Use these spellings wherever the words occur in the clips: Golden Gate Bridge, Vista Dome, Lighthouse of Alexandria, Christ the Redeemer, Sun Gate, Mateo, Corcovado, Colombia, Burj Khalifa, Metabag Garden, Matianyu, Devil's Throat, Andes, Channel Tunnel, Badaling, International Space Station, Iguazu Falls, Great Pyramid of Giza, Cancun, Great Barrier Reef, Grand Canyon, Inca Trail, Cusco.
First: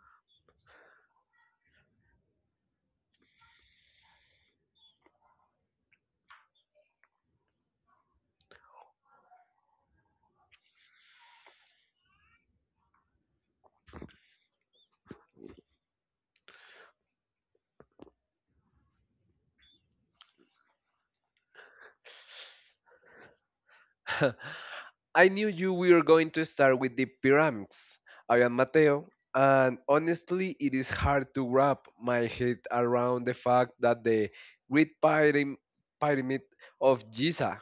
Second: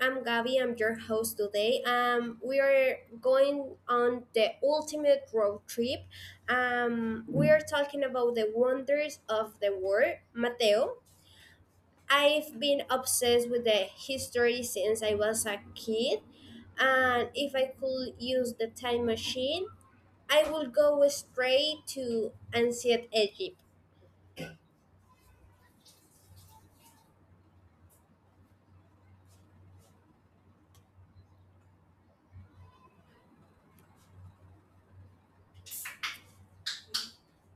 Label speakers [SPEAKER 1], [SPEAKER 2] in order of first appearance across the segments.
[SPEAKER 1] I'm Gabby. I'm your host today. We are going on the ultimate road trip. We are talking about the wonders of the world. Mateo, I've been obsessed with the history since I was a kid, and if I could use the time machine, I would go straight to ancient Egypt.
[SPEAKER 2] I knew you were going to start with the pyramids. I am Mateo, and honestly, it is hard to wrap my head around the fact that the Great Pyram- Pyramid of Giza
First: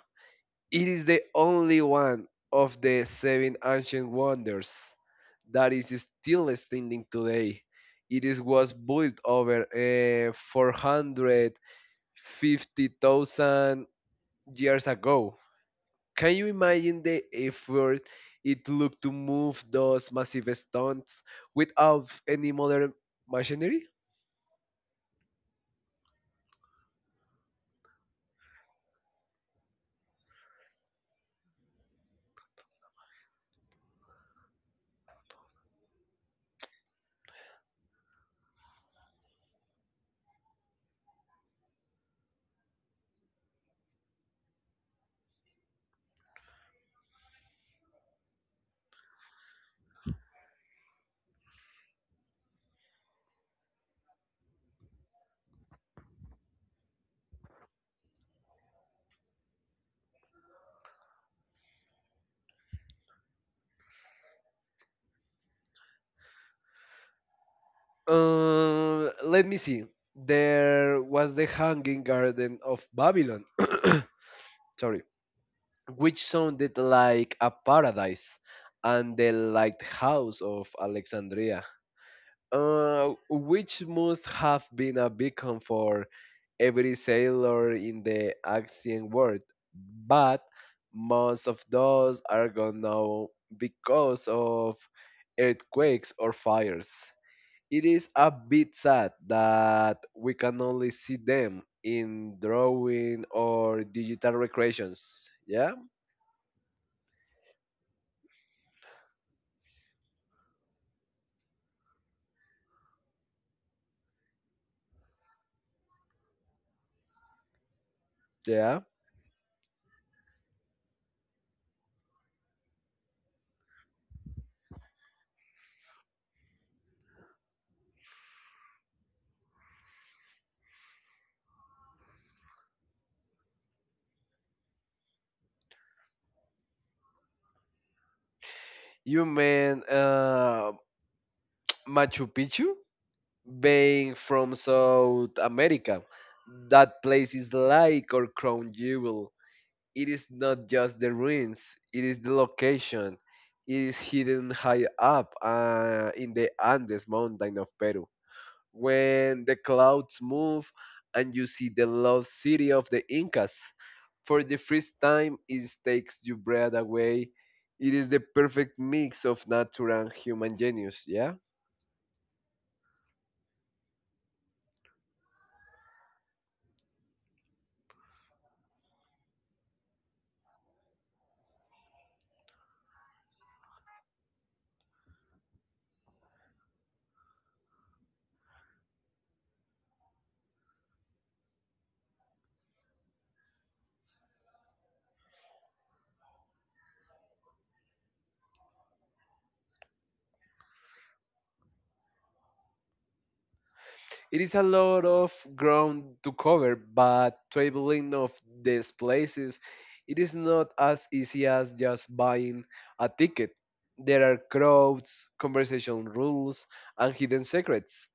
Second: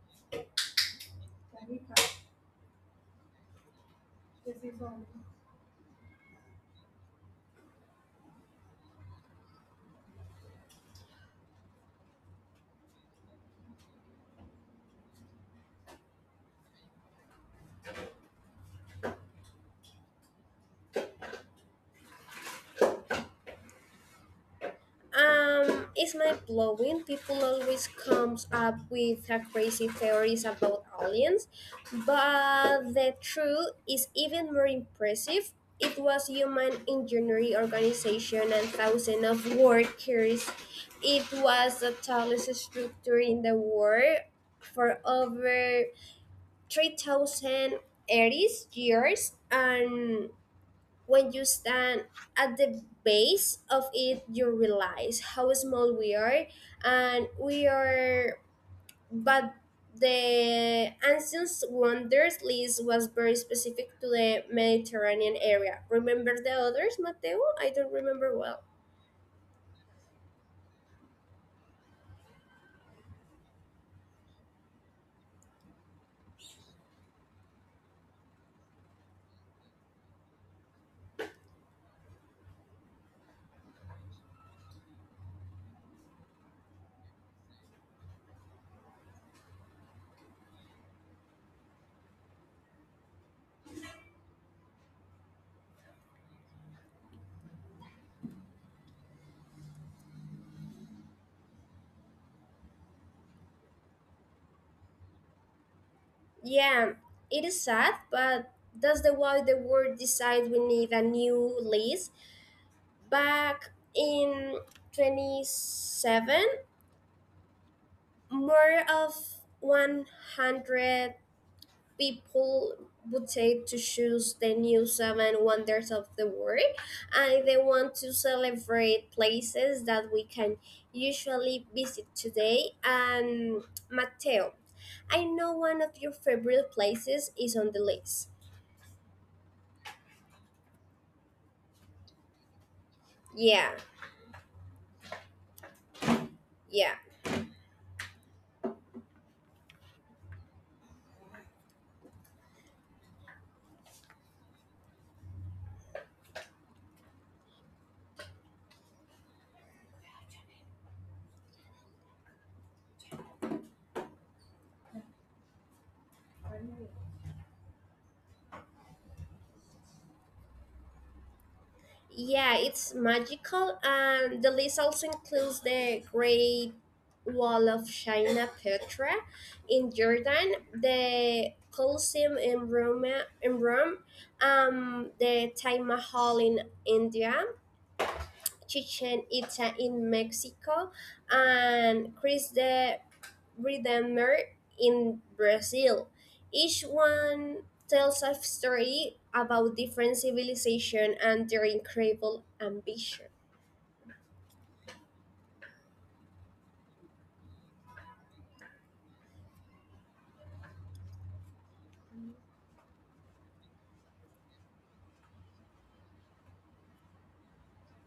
[SPEAKER 2] it is the only one of the seven ancient wonders that is still standing today. It is was built over 450,000 years ago. Can you imagine the effort it took to move those massive stones without any modern machinery?
[SPEAKER 1] It's mind blowing. People always comes up with a crazy theories about aliens, but the truth is even more impressive. It was human engineering organization and thousands of workers. It was the tallest structure in the world for over 3,080 years, and when you stand at the base of it, you realize how small we are, and we are, but the ancient wonders list was very specific to the Mediterranean area. Remember the others, Mateo? I don't remember well.
[SPEAKER 2] Let me see. There was the Hanging Garden of Babylon. Sorry. Which sounded like a paradise, and the lighthouse of Alexandria, which must have been a beacon for every sailor in the ancient world, but most of those are gone now because of earthquakes or fires. It is a bit sad that we can only see them in drawing or digital recreations. Yeah,
[SPEAKER 1] Yeah, it is sad, but that's the why the world decides we need a new list. Back in 27,
[SPEAKER 2] yeah.
[SPEAKER 1] more of 100 people would take to choose the new seven wonders of the world, and they want to celebrate places that we can usually visit today. And mateo, I know one of your favorite places is on the list.
[SPEAKER 2] You mean Machu Picchu?
[SPEAKER 1] Yeah.
[SPEAKER 2] Being from South America,
[SPEAKER 1] Yeah.
[SPEAKER 2] that place is like our crown jewel. It is not just the ruins, it is the location. It is hidden high up in the Andes mountain of Peru. When the clouds move and you see the lost city of the Incas, for the first time it takes your breath away. It is the perfect mix of nature and human genius, yeah?
[SPEAKER 1] Yeah, it's magical, and the list also includes the Great Wall of China, Petra, in Jordan, the Colosseum in Rome, the Taj Mahal in India, Chichen Itza in Mexico, and Chris the Redeemer in Brazil. Each one tells a story about different civilization and their incredible ambition.
[SPEAKER 2] It is a lot of ground to cover, but traveling of these places, it is not as easy as just buying a ticket. There are crowds, conversation rules, and hidden secrets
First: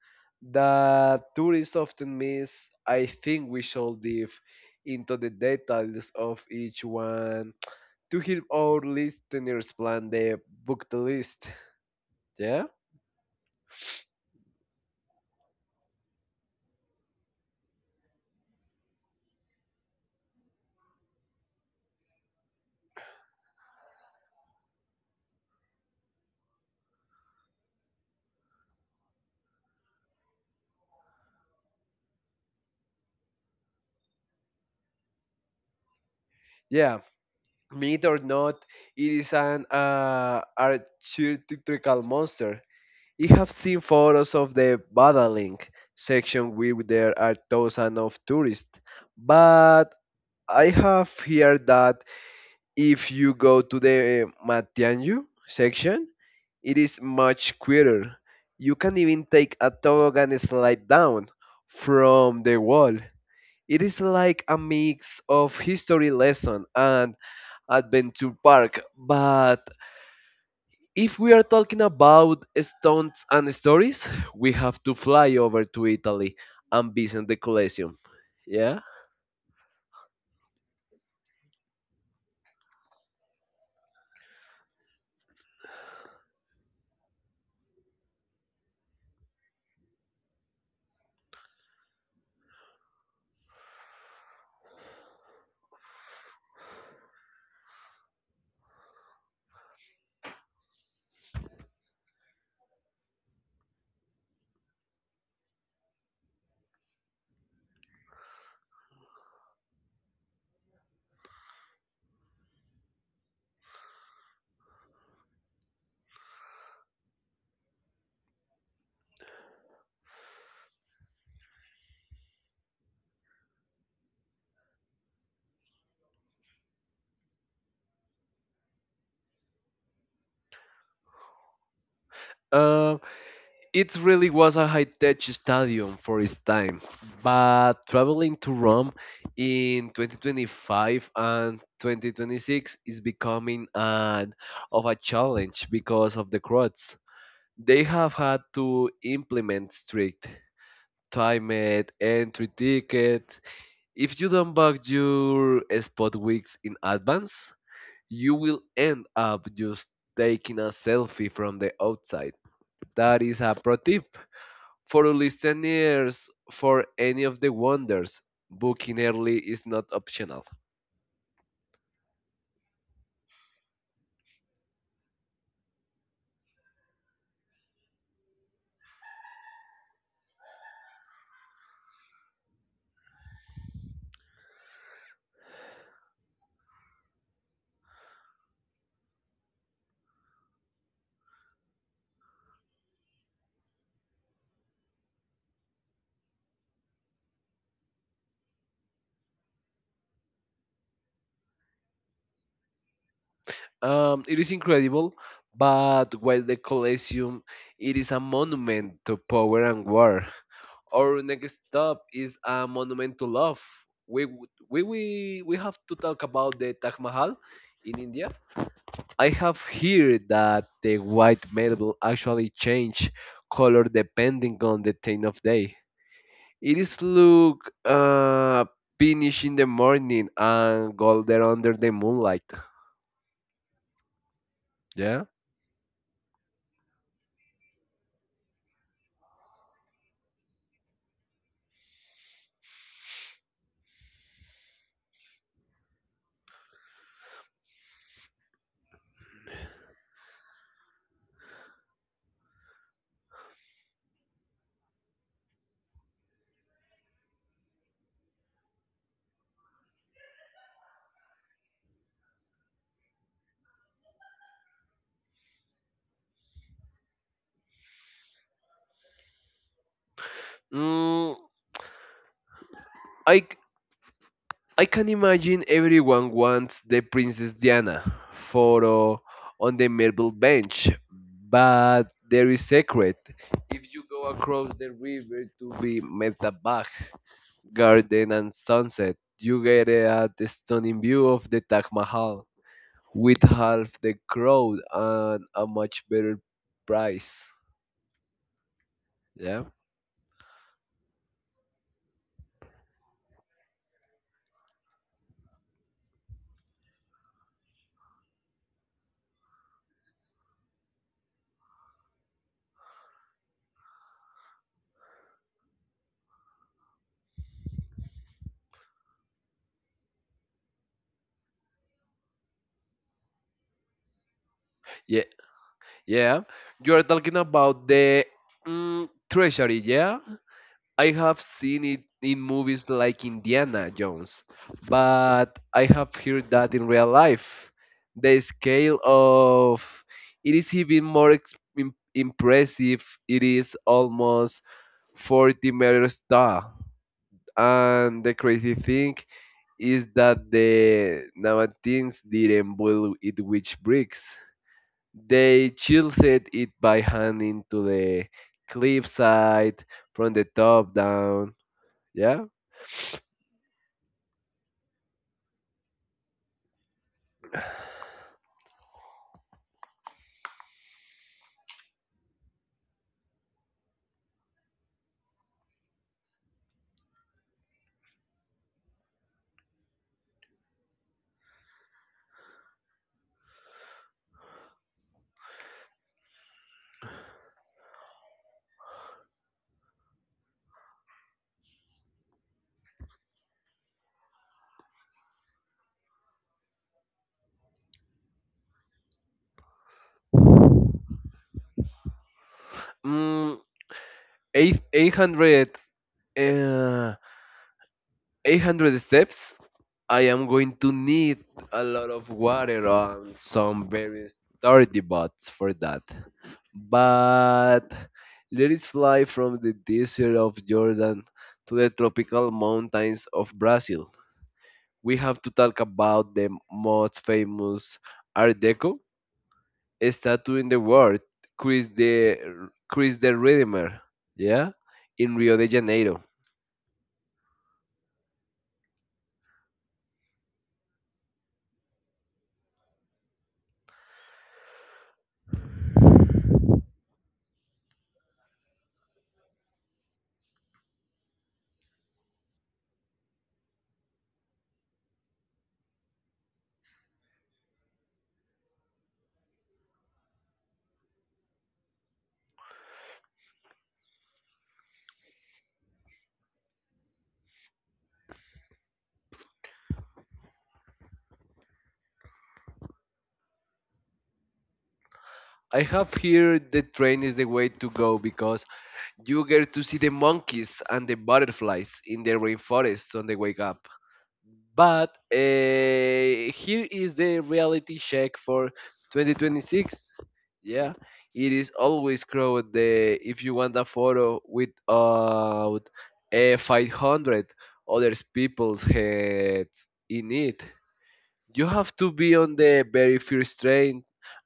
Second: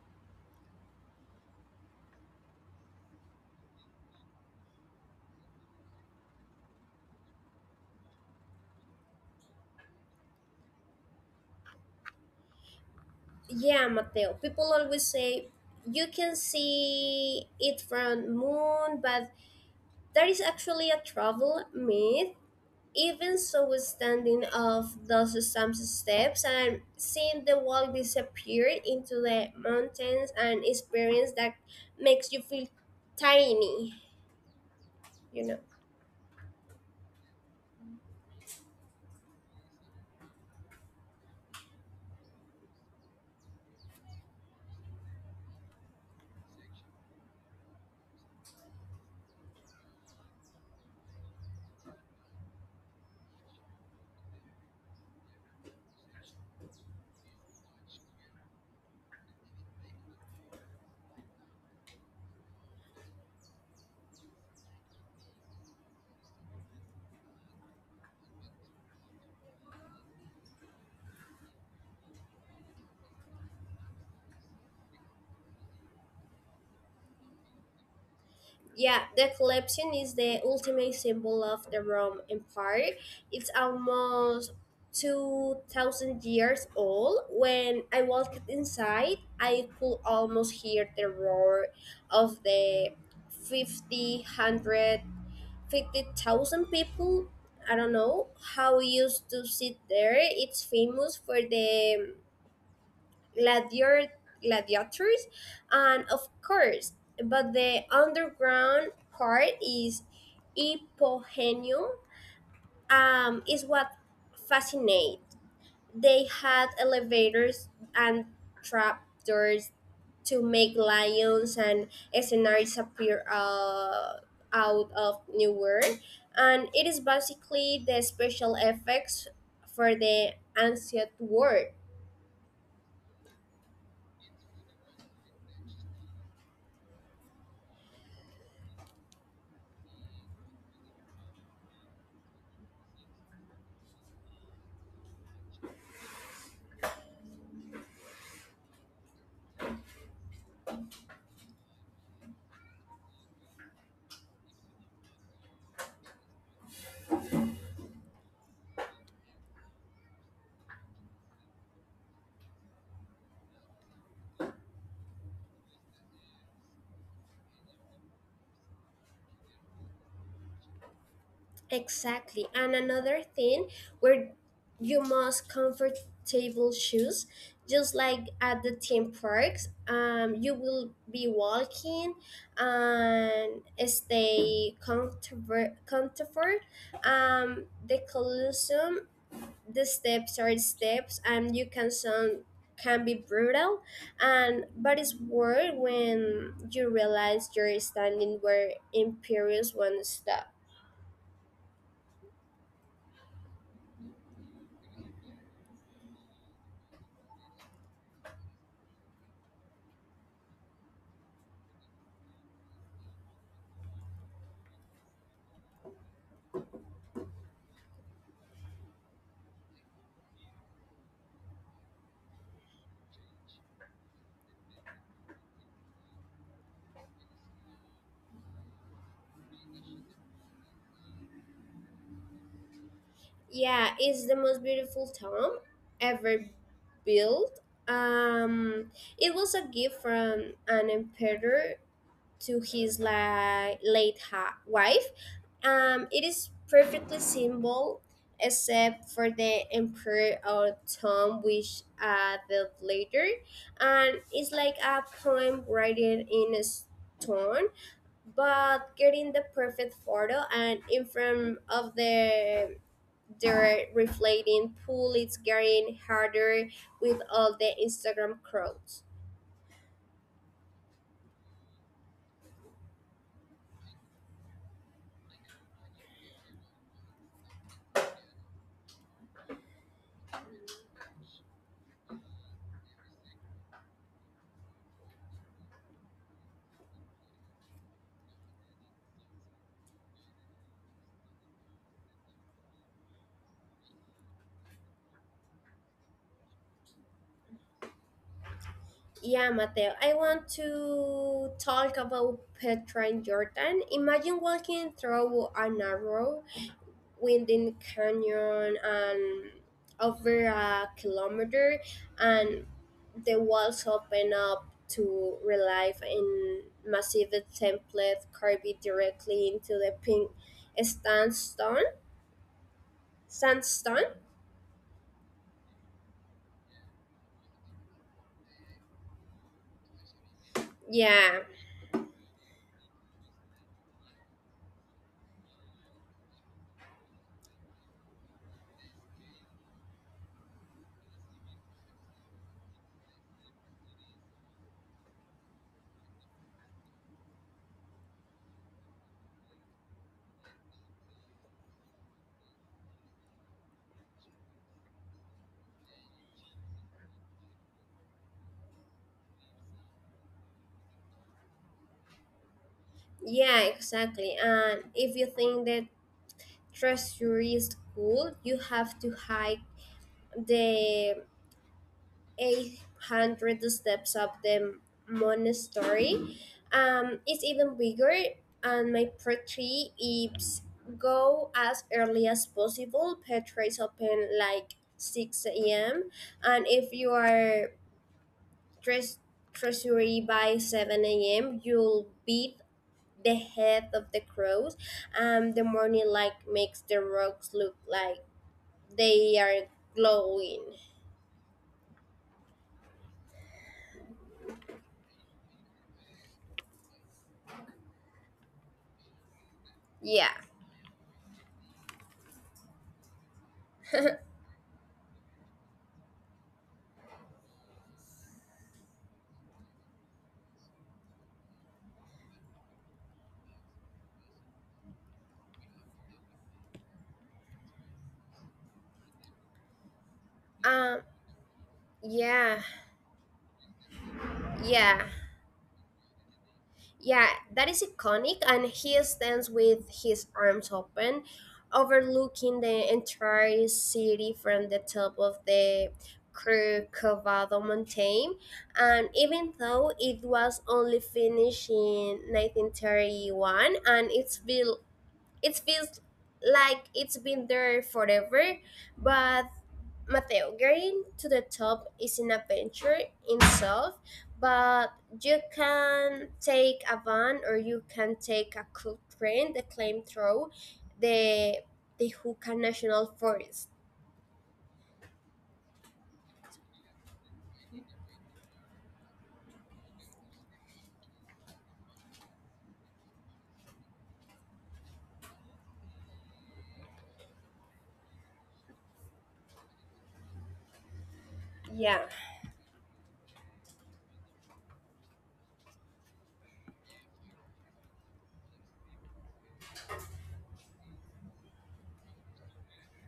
[SPEAKER 2] that tourists often miss. I think we should dive into the details of each one to help our listeners plan their book list. Yeah?
[SPEAKER 1] Yeah, Mateo. People always say you can see it from moon, but that is actually a travel myth. Even so, standing off those some steps and seeing the wall disappear into the mountains and experience that makes you feel tiny. you know.
[SPEAKER 2] Yeah. Myth or not, it is an archetypical monster. You have seen photos of the Badaling section where there are thousands of tourists, but I have heard that if you go to the Matianyu section, it is much quieter. You can even take a toboggan and slide down from the wall. It is like a mix of history lesson and adventure park. But if we are talking about stunts and stories, we have to fly over to Italy and visit the Colosseum. Yeah.
[SPEAKER 1] Yeah, the collection is the ultimate symbol of the Rome Empire. It's almost 2000 years old. When I walked inside, I could almost hear the roar of the 50, 100, 50,000 people. I don't know how we used to sit there. It's famous for the gladiator, gladiators, and of course, but the underground part is Ipohenium, is what fascinates. They had elevators and trapdoors to make lions and scenarios appear out of nowhere, and it is basically the special effects for the ancient world.
[SPEAKER 2] Uh, it really was a high-tech stadium for its time, but traveling to Rome in 2025 and 2026 is becoming an of a challenge because of the crowds. They have had to implement strict time it, entry ticket. If you don't book your spot weeks in advance, you will end up just taking a selfie from the outside. That is a pro tip for listeners for any of the wonders. Booking early is not optional.
[SPEAKER 1] Exactly. And another thing where you must comfortable shoes, just like at the theme parks. You will be walking and stay comfortable. Comfort. The Colosseum, the steps are steps, and you can sound can be brutal and but it's worth when you realize you're standing where imperials once stopped.
[SPEAKER 2] It is incredible, but while the Colosseum, it is a monument to power and war. Our next stop is a monument to love. We we have to talk about the Taj Mahal in India. I have heard that the white marble actually change color depending on the time of day. It is look pinkish in the morning and golden under the moonlight.
[SPEAKER 1] Yeah,
[SPEAKER 2] Yeah.
[SPEAKER 1] it's the most beautiful tomb ever built. Um, it was a gift from an emperor to his late wife. It is perfectly simple, except for the emperor or tomb, which I built later. And it's like a poem written in a stone, but getting the perfect photo and in front of the they're reflating pool is getting harder with all the Instagram crowds.
[SPEAKER 2] Mm, I I can imagine everyone wants the Princess Diana photo on the marble bench, but there is secret. If you go across the river to the Metabag Garden and sunset, you get a stunning view of the Taj Mahal with half the crowd and a much better price. Yeah,
[SPEAKER 1] Yeah, Mateo, I want to talk about Petra in Jordan. Imagine walking through a narrow, winding canyon and over a kilometer, and the walls open up to relief in massive template carved directly into the pink sandstone.
[SPEAKER 2] yeah,
[SPEAKER 1] sandstone.
[SPEAKER 2] yeah. You are talking about the treasury, yeah? I have seen it in
[SPEAKER 1] Yeah,
[SPEAKER 2] movies like Indiana Jones, but I have heard that in real life, the scale of it is even more impressive. It is almost 40 meters tall. And the crazy thing is that the Nabateans didn't build it with bricks. They chiseled it by hand into the cliffside from the top down. Yeah.
[SPEAKER 1] yeah, exactly. And if you think that treasury is cool, you have to hike the 800 steps of the monastery. It's even bigger, and my tree is go as early as possible. Petra open like 6 a.m. And if you are dressed treasury by 7 a.m., you'll be the head of the crows, and the morning light makes the rocks look like they are glowing.
[SPEAKER 2] Mm, eight, 800, uh, 800 steps. I am going to need
[SPEAKER 1] Yeah.
[SPEAKER 2] a lot of water and some very sturdy bots for that. But let us fly from the desert of Jordan to the tropical mountains of Brazil. We have to talk about the most famous Art Deco statue in the world, Chris
[SPEAKER 1] um
[SPEAKER 2] the Chris the
[SPEAKER 1] yeah,
[SPEAKER 2] Redeemer. Yeah, in Rio de Janeiro.
[SPEAKER 1] yeah, yeah, that is iconic, and he stands with his arms open overlooking the entire city from the top of the Corcovado Mountain. And even though it was only finished in 1931 and it's built, it feels like it's been there forever. But Mateo, getting to the top is an adventure in itself, but you can take a van or you can take a cool train, the claim through the the Hookah National Forest.
[SPEAKER 2] I have here the train is the way to go because you get to see the monkeys and the butterflies in the rainforest on the wake up. But here is the reality check for 2026. Yeah, it is always crowded. The
[SPEAKER 1] Yeah,
[SPEAKER 2] if you want a photo without 500 other people's heads in it you have to be on the very first train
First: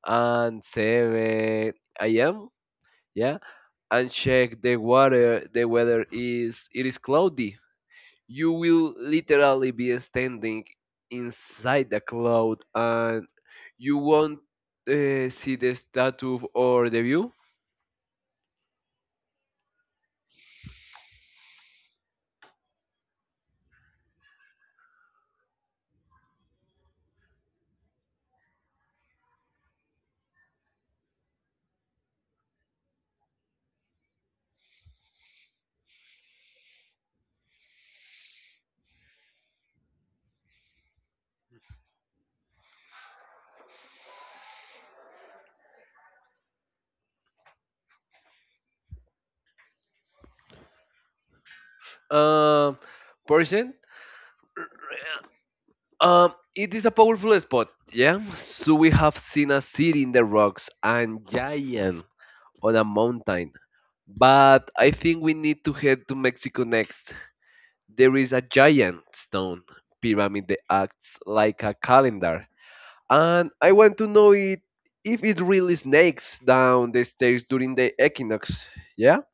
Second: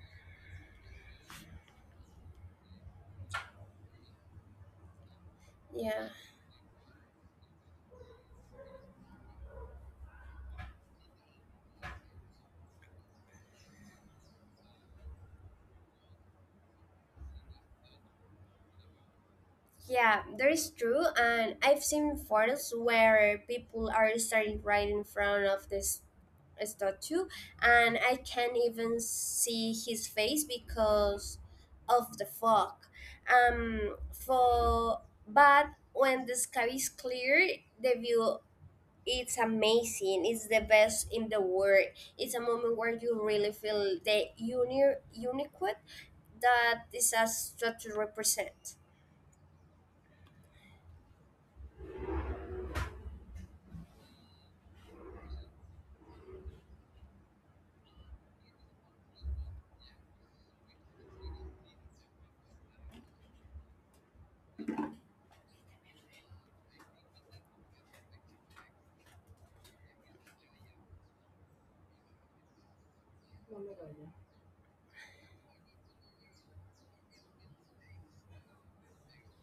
[SPEAKER 2] and 7 a.m. Yeah, and check the water. The weather
[SPEAKER 1] yeah.
[SPEAKER 2] is it is cloudy. You will literally be standing inside the cloud, and you won't see the statue or the view.
[SPEAKER 1] Yeah, that is true. And I've seen photos where people are standing right in front of this statue, and I can't even see his face because of the fog. For but when the sky is clear, the view it's amazing. It's the best in the world. It's a moment where you really feel the uniqueness that this statue represents.
[SPEAKER 2] Um, person, it is a powerful spot. Yeah, so we have seen a city in the rocks and giant on a mountain. But I think we need to head to Mexico next. There is a giant stone pyramid that acts like a calendar, and I want to know it if it really snakes down the stairs during the equinox. Yeah?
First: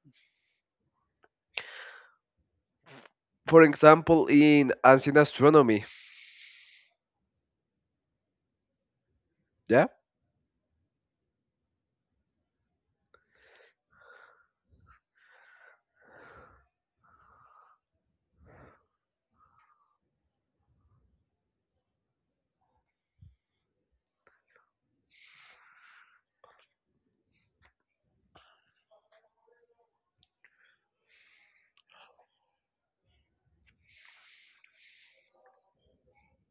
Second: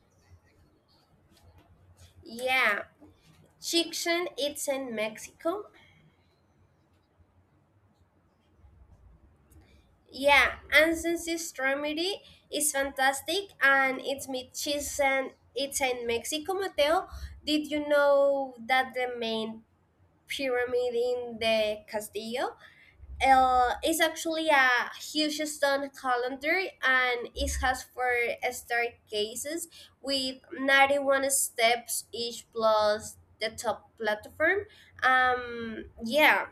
[SPEAKER 1] Yeah,
[SPEAKER 2] For
[SPEAKER 1] Chichen
[SPEAKER 2] example,
[SPEAKER 1] it's
[SPEAKER 2] in
[SPEAKER 1] in
[SPEAKER 2] ancient
[SPEAKER 1] Mexico.
[SPEAKER 2] astronomy. Yeah?
[SPEAKER 1] Yeah, Ansel's remedy is fantastic, and it's with cheese, and it's in Mexico, Mateo. Did you know that the main pyramid in the Castillo is actually a huge stone calendar, and it has four staircases with 91 steps each plus the top platform. Yeah.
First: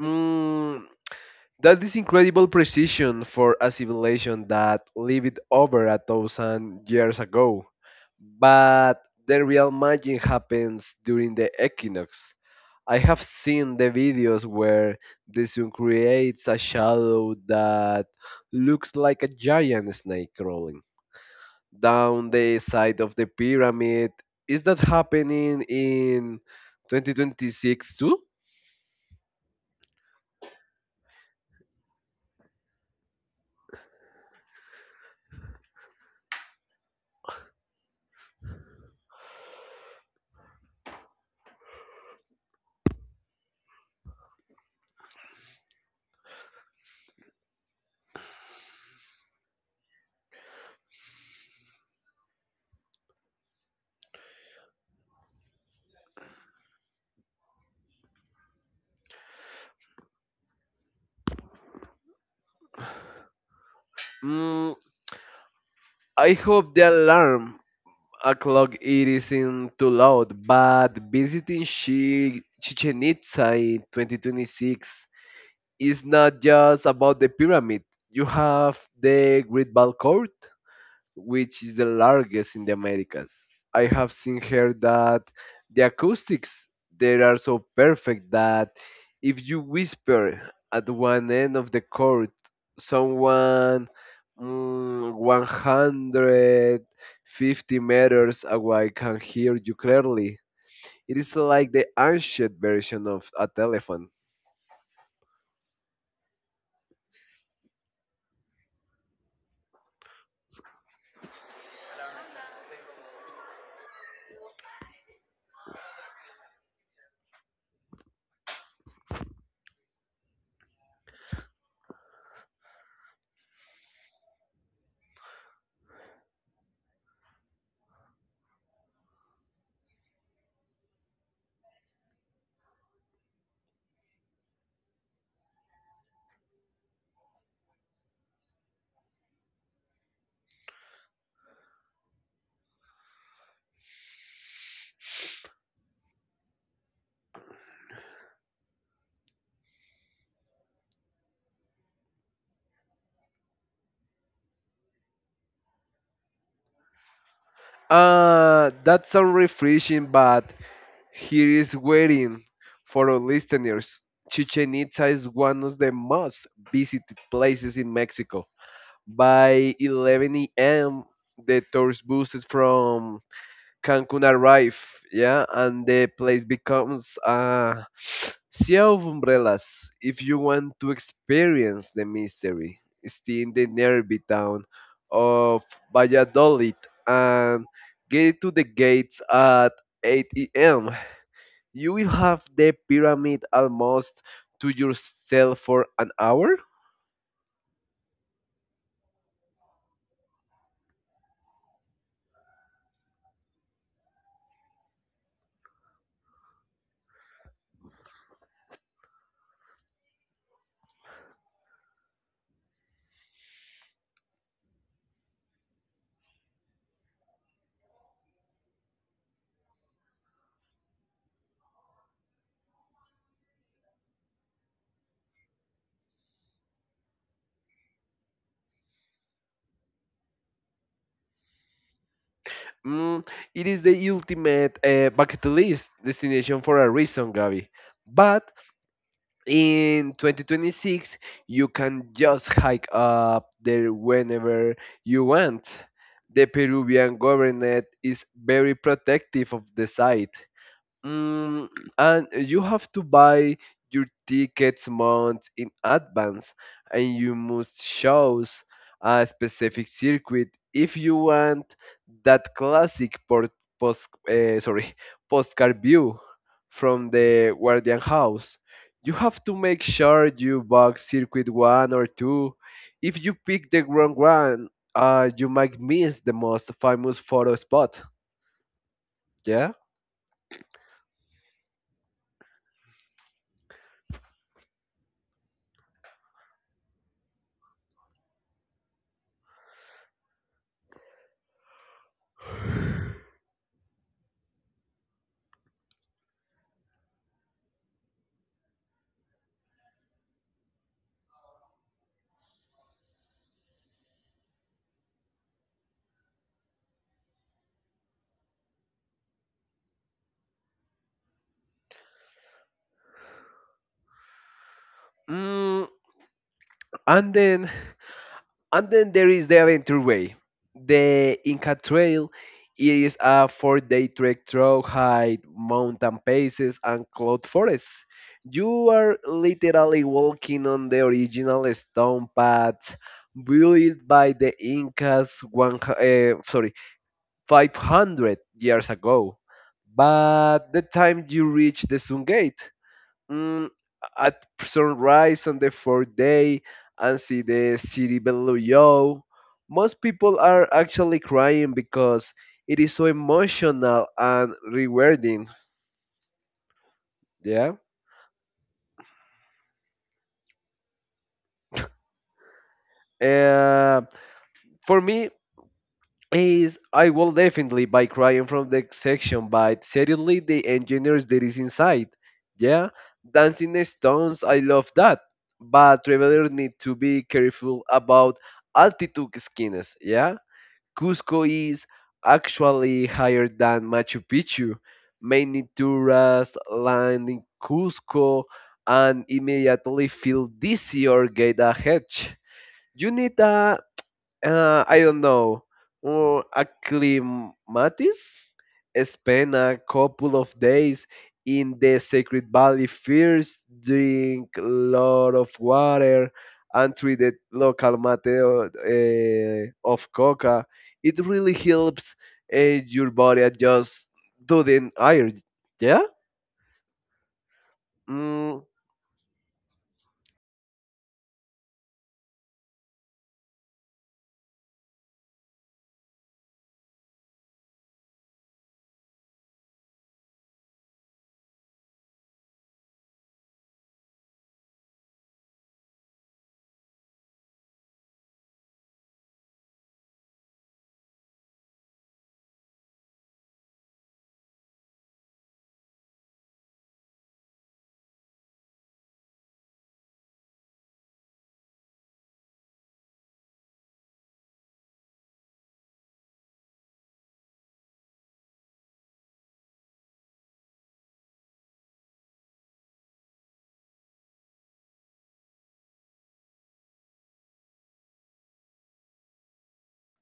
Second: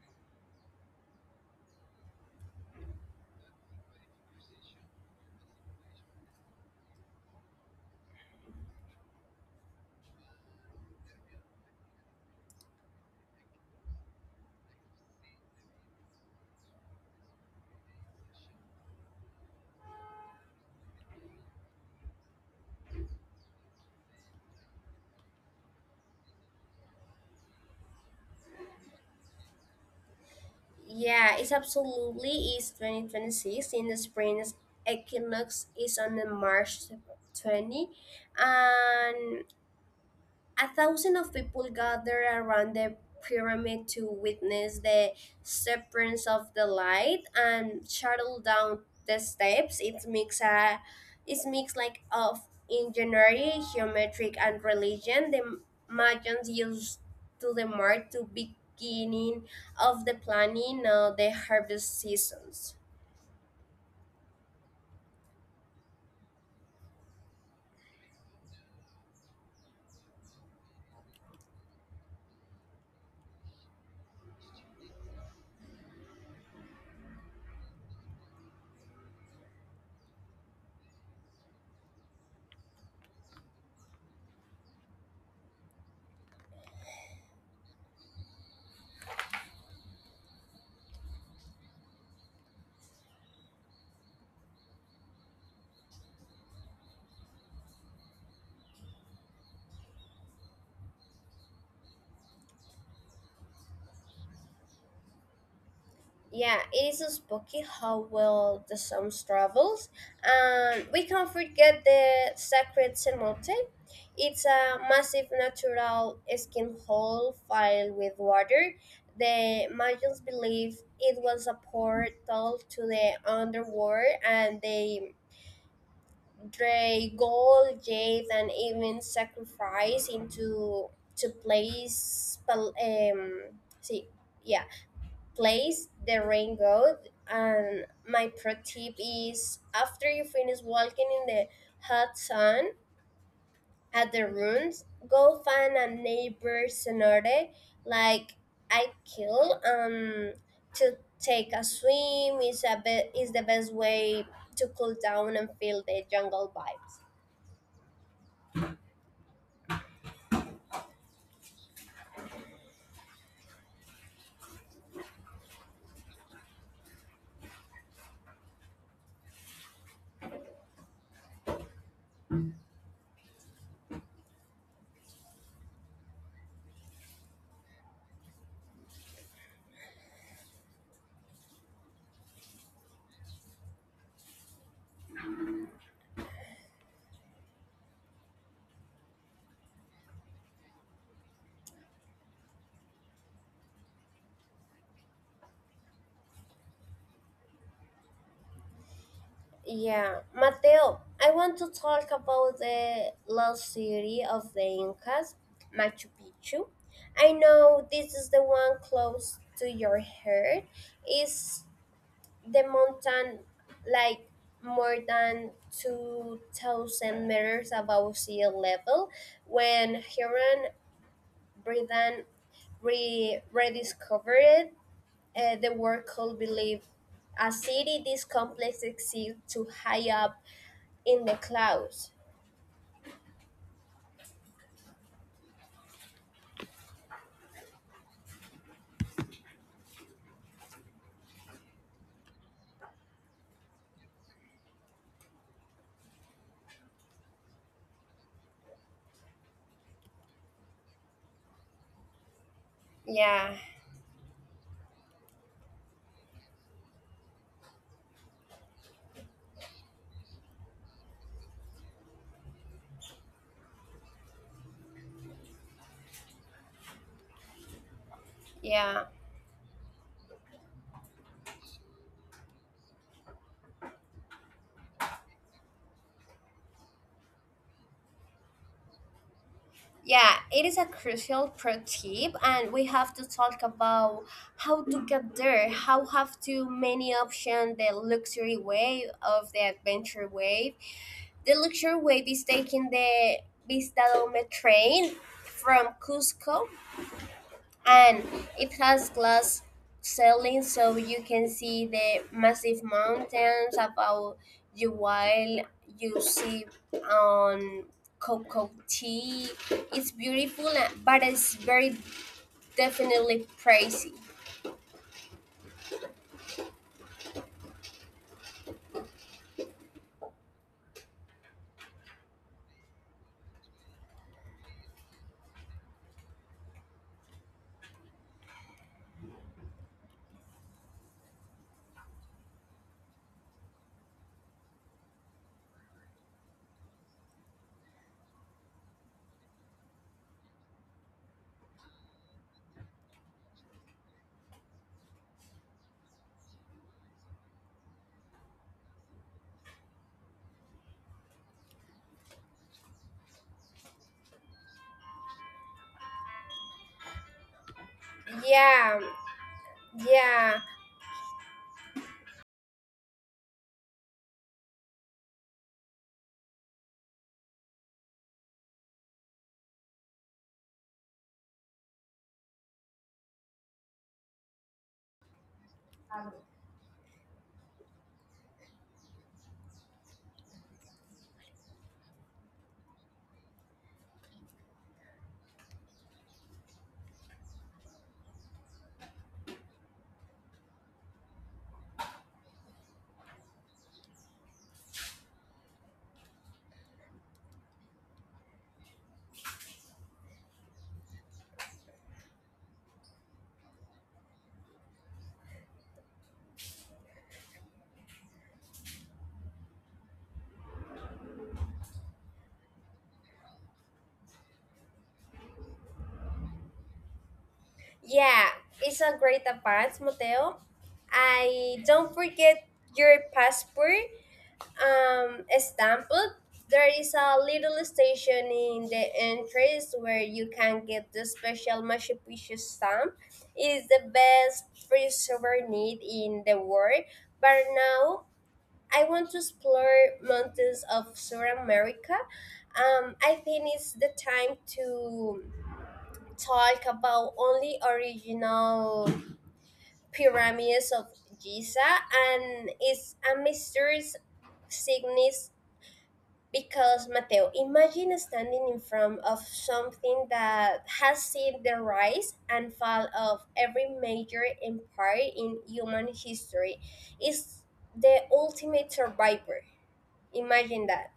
[SPEAKER 2] Mm, that is incredible precision for a civilization that lived over a thousand years ago. But the real magic happens during the equinox. I have seen the videos where the sun creates a shadow that looks like a giant snake crawling down the side of the pyramid. Is that happening in 2026 too?
[SPEAKER 1] Yeah, it's absolutely is 2026 in the spring equinox is on the March 20, and a thousand of people gathered around the pyramid to witness the severance of the light and shuttle down the steps. It makes like of engineering, geometric and religion. The Mayans used to the mark to beginning of the planning of the harvest seasons.
[SPEAKER 2] Mm, I hope the alarm clock it isn't too loud, but visiting Chichen Itza in 2026 is not just about the pyramid. You have the Great Ball Court, which is the largest in the Americas. I have seen here that the acoustics there are so perfect that if you whisper at one end of the court, someone 150 meters away can hear you clearly. It is like the ancient version of a telephone.
[SPEAKER 1] Yeah, it is so spooky how well the song travels. And we can forget the sacred cenote. It's a massive natural skin hole filled with water. The Mayans believe it was a portal to the underworld, and they dray gold, jade, and even sacrifice into to place. See, yeah, place the raincoat, and my pro tip is after you finish walking in the hot sun at the ruins go find a neighbor cenote like I kill to take a swim is a bit is the best way to cool down and feel the jungle vibes.
[SPEAKER 2] That sounds refreshing, but here is waiting for our listeners. Chichen Itza is one of the most visited places in Mexico. By 11 a.m., the tourist buses from Cancun arrive, yeah, and the place becomes a sea of umbrellas. If you want to experience the mystery, stay in the nearby town of Valladolid and get to the gates at 8 a.m. You will have the pyramid almost to yourself for an hour.
[SPEAKER 1] Yeah, Mateo, I want to talk about the lost city of the Incas, Machu Picchu. I know this is the one close to your heart. Is the mountain like more than 2,000 meters above sea level when Huron Britain rediscovered the world could believe a city this complex exists too high up in the clouds.
[SPEAKER 2] Mm, it is the ultimate bucket list destination for a reason, Gabi. But in 2026, you can just hike up there whenever you want. The Peruvian government is very protective of the site. Mm, and you have to
[SPEAKER 1] Yeah,
[SPEAKER 2] buy your tickets months in advance, and you must choose a specific circuit if you want that classic port, post, eh, sorry, postcard view from the Guardian House.
[SPEAKER 1] yeah,
[SPEAKER 2] You have to make sure you book circuit one or two. If you pick the wrong one, you might miss the most famous photo spot. Yeah.
[SPEAKER 1] yeah. It is a crucial pro tip, and we have to talk about how to get there. How have too many options: the luxury wave of the adventure wave. The luxury wave is taking the Vista Dome train from Cusco and it has glass ceiling so you can see the massive mountains above you while you see on cocoa tea it's beautiful and- but it's very definitely pricey
[SPEAKER 2] Mm, and then And then there is the Adventure Way. The Inca Trail is a 4 day trek through high mountain passes and cloud forests. You are literally walking on the original stone path built by the Incas uh, sorry, 500 years ago. But the time you reach the Sun Gate, mm, at sunrise on the fourth day and see the city below you. Most people are actually crying because it is so emotional and rewarding. Yeah.
[SPEAKER 1] Yeah, yeah,
[SPEAKER 2] Uh, for me, is I will definitely buy crying from the section, but seriously, the engineers that is inside. Yeah. Dancing stones, I love that. But travelers need to be careful about altitude skins. Yeah. Cusco is actually higher than Machu Picchu. Many tourists land in Cusco and immediately feel dizzy or get a headache. You need a I don't know, or acclimatis, spend a couple of days in the sacred valley first, drink a lot of water, and treat the local mate of coca. It really helps your body adjust to the iron. Yeah?
[SPEAKER 1] yeah.
[SPEAKER 2] Mm,
[SPEAKER 1] It's a great advance, Mateo. I don't forget your passport. Example, there is a little station in the entrance where you can get the special Machu Picchu stamp. It's the best free souvenir in the world. But now I want to explore mountains of South America. I think it's the time to talk about only original pyramids of Giza and its a mysterious significance because Mateo, imagine standing in front of something that has seen the rise and fall of every major empire in human history. Is the ultimate survivor. Imagine that.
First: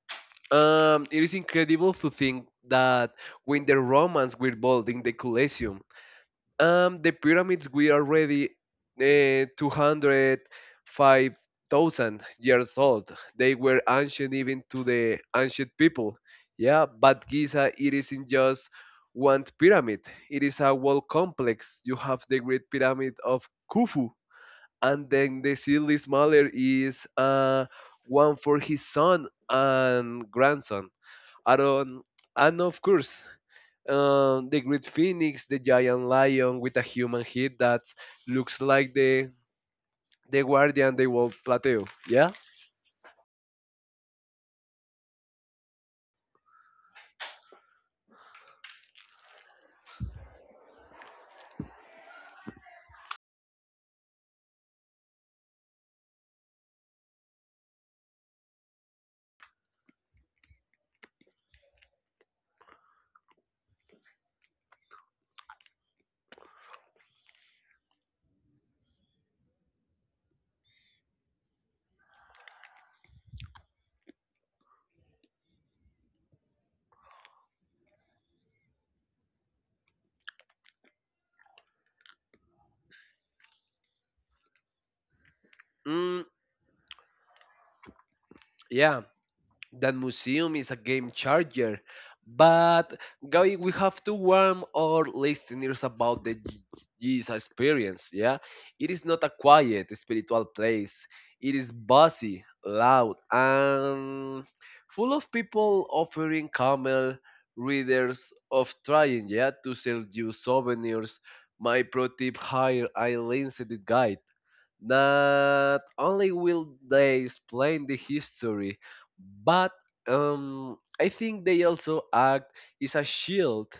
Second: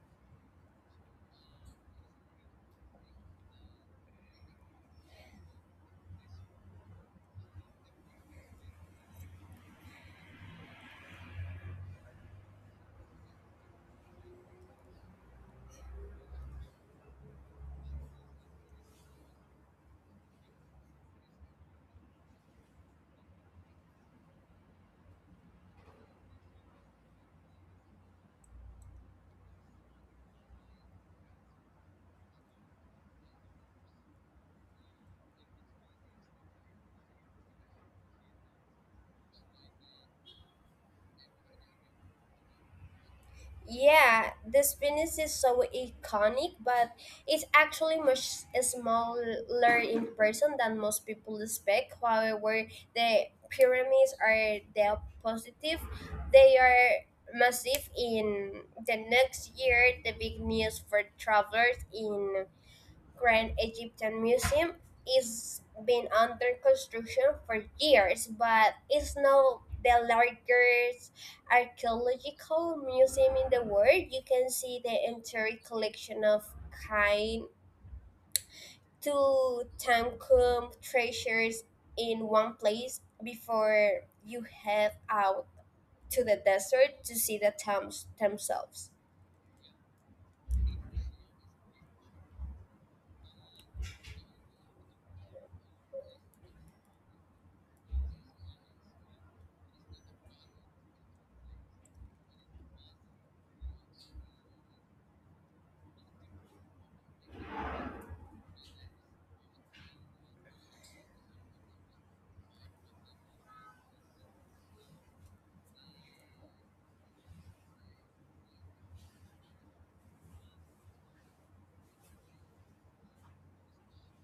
[SPEAKER 2] it is incredible to think that when the Romans were building the Colosseum, the pyramids were already 205,000 years old. They were ancient even to the ancient people. Yeah, but Giza, it isn't just one pyramid. It is a whole complex. You have the Great Pyramid of Khufu, and then the silly smaller is one for his son and grandson, Aaron, and of course the great phoenix, the giant lion with a human head that looks like the guardian they will plateau. Yeah,
[SPEAKER 1] Yeah, the Venice is so iconic, but it's actually much smaller in person than most people expect. However, the pyramids are the positive. They are massive in the next year. The big news for travelers in Grand Egyptian Museum is been under construction for years, but it's now the largest archaeological museum in the world. You can see the entire collection of kind to Tutankhamun treasures in one place before you head out to the
[SPEAKER 2] mm,
[SPEAKER 1] desert to see the tombs themselves.
[SPEAKER 2] yeah. That museum is a game changer. But Gabi, we have to warn our listeners about the Jesus experience, yeah? It is not a quiet spiritual place. It is busy, loud, and full of people offering camel readers of trying, yeah, to sell you souvenirs. My pro tip: hire a licensed guide. Not only will they explain the history, but I think they also act as a shield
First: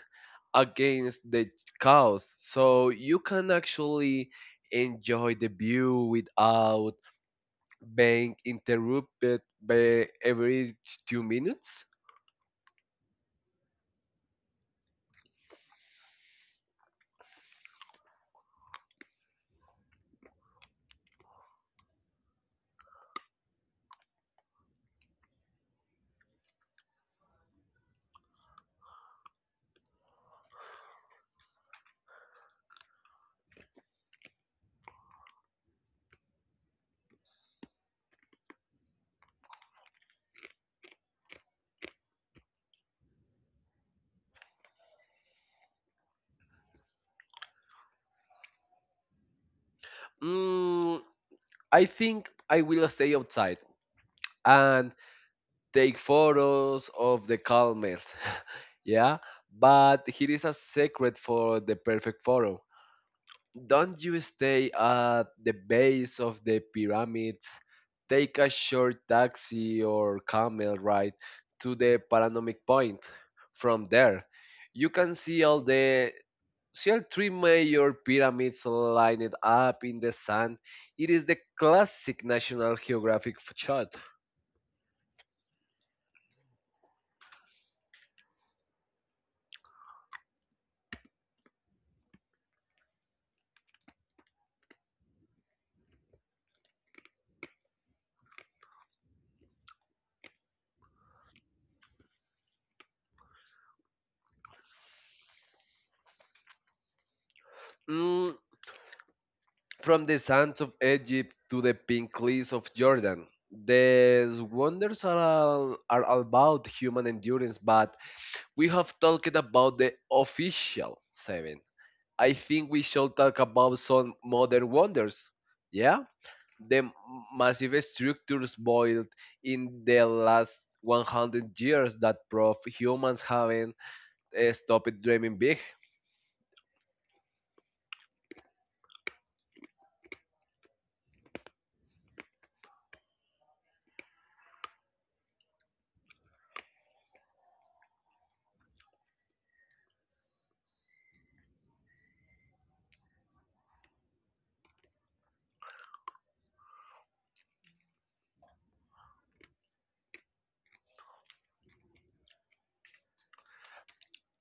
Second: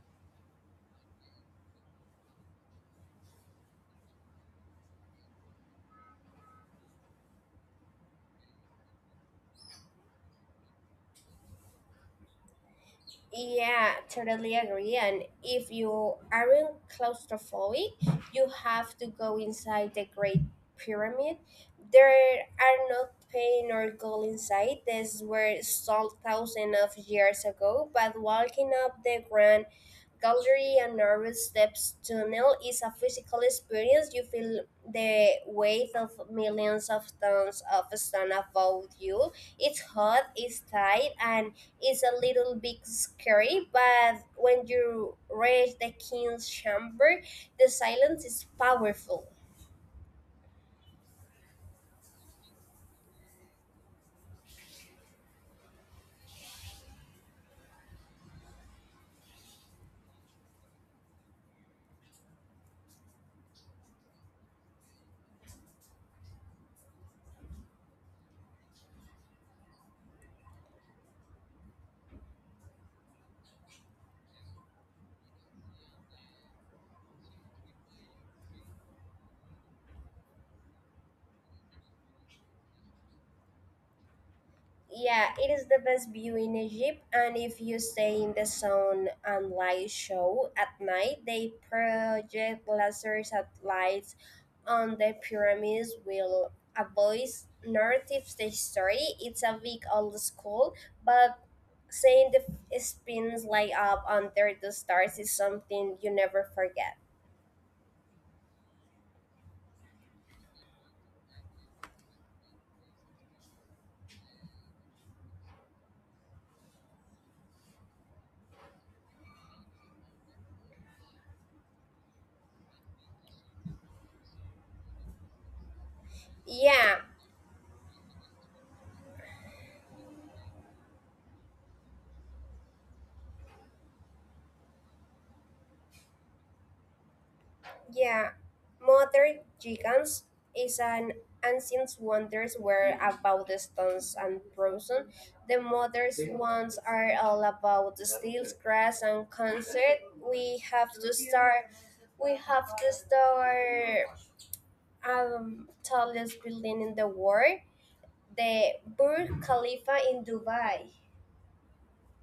[SPEAKER 2] against the chaos, so you can actually enjoy the view without being interrupted by every 2 minutes.
[SPEAKER 1] Yeah, totally agree. And if you aren't claustrophobic, you have to go inside the Great Pyramid. There are no pain or gold inside. This were sold thousands of years ago, but walking up the Grand Gallery and nervous steps tunnel is a physical experience. You feel the weight of millions of tons of stone above you. It's hot, it's tight, and it's a little bit scary. But when you reach the king's chamber, the silence is powerful.
[SPEAKER 2] Mm, I think I will stay outside and take photos of the calmers. Yeah, but here is a secret for the perfect photo. Don't you stay at the base of the pyramid, take a short taxi or camel ride to the panoramic point. From there, you can see all the see all three major pyramids lined up in the sand. It is the classic National Geographic shot.
[SPEAKER 1] Yeah, it is the best view in Egypt, and if you stay in the sun and light show at night, they project lasers at lights on the pyramids will avoid narrative the story. It's a big old school, but seeing the spins light up under the stars is something you never forget.
[SPEAKER 2] Mm, from the sands of Egypt to the pink cliffs of Jordan, these wonders are all about human endurance, but we have talked about the official seven. I think we should talk about some modern wonders. Yeah, the m-
[SPEAKER 1] Yeah,
[SPEAKER 2] massive structures built in the last 100 years that prove humans haven't stopped dreaming big.
[SPEAKER 1] yeah. Modern Gigants is an ancient wonders were about the stones and frozen. The modern ones are all about the steels, grass, and concert. We have to start tallest building in the world, the Burj Khalifa in Dubai.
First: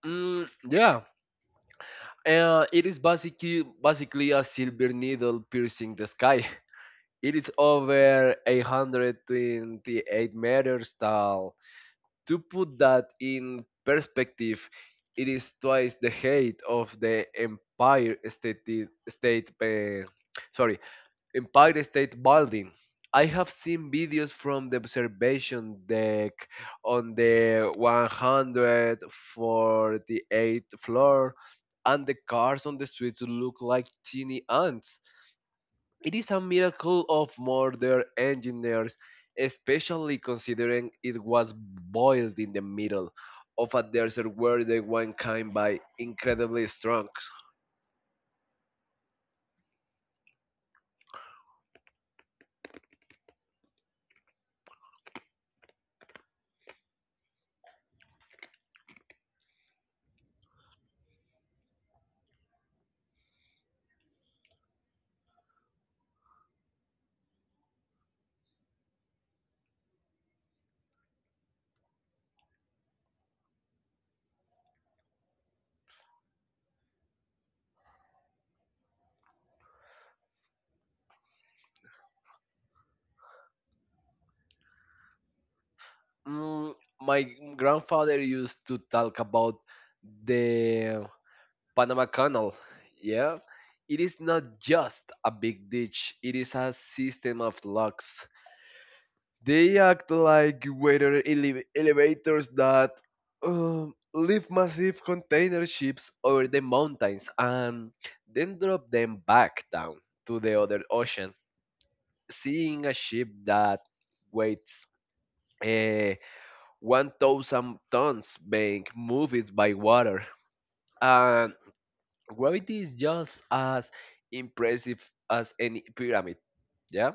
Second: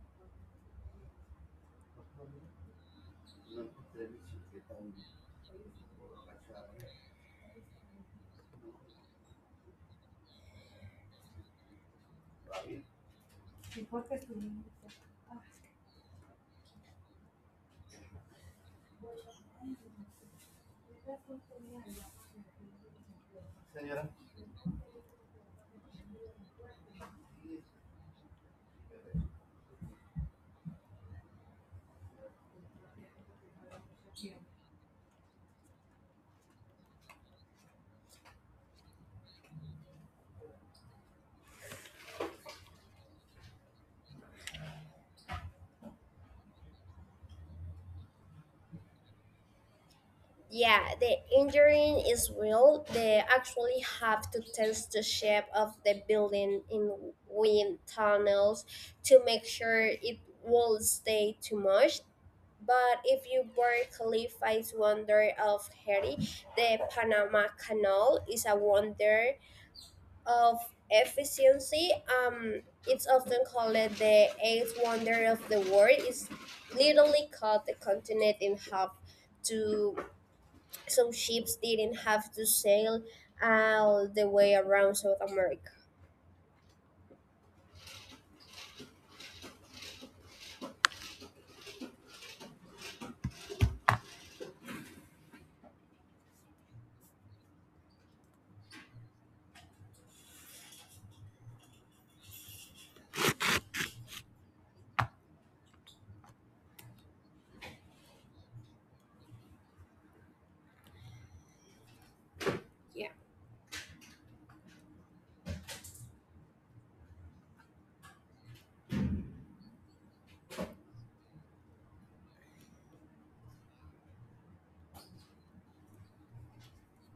[SPEAKER 2] Mm, yeah. It is basically a silver needle piercing the sky. It is over 828 meters tall. To put that in perspective, it is twice the height of the State uh, sorry Empire State Building. I have seen videos from the observation deck on the 148th floor, and the cars on the streets look like teeny ants. It is a miracle of modern engineers, especially considering it was boiled in the middle of a desert where the wine came by incredibly strong.
[SPEAKER 1] Yeah, the engineering is real. They actually have to test the shape of the building in wind tunnels to make sure it won't stay too much. But if you Burj Khalifa's wonder of Haiti, the Panama Canal is a wonder of efficiency. It's often called the eighth wonder of the world. It's literally cut the continent in half. To some ships didn't have to sail all the way around South America.
[SPEAKER 2] Mm, my grandfather used to talk about the Panama Canal. Yeah, it is not just a big ditch, it is a system of locks. They act like elevators that lift massive container ships over the mountains and then drop them back down to the other ocean. Seeing a
[SPEAKER 1] Yeah,
[SPEAKER 2] ship that waits eh, 1,000 tons being moved by water and gravity is just as impressive as any pyramid. Yeah.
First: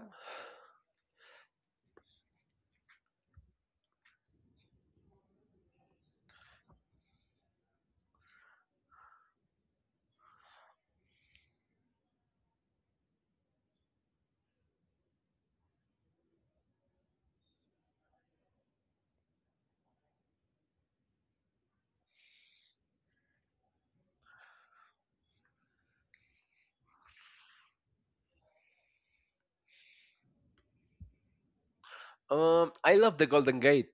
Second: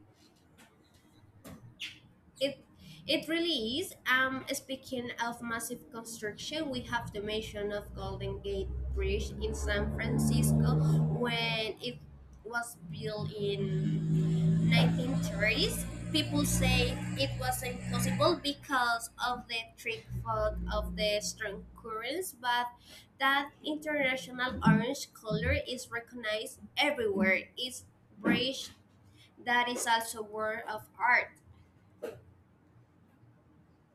[SPEAKER 1] it it really is. Speaking of massive construction, we have the mention of Golden Gate Bridge in San Francisco when it was built in 1930s. People say it was impossible because of the trick fault of the strong currents, but that international orange color is recognized everywhere. It's bridge that is also a work of art.
[SPEAKER 2] I love the Golden Gate,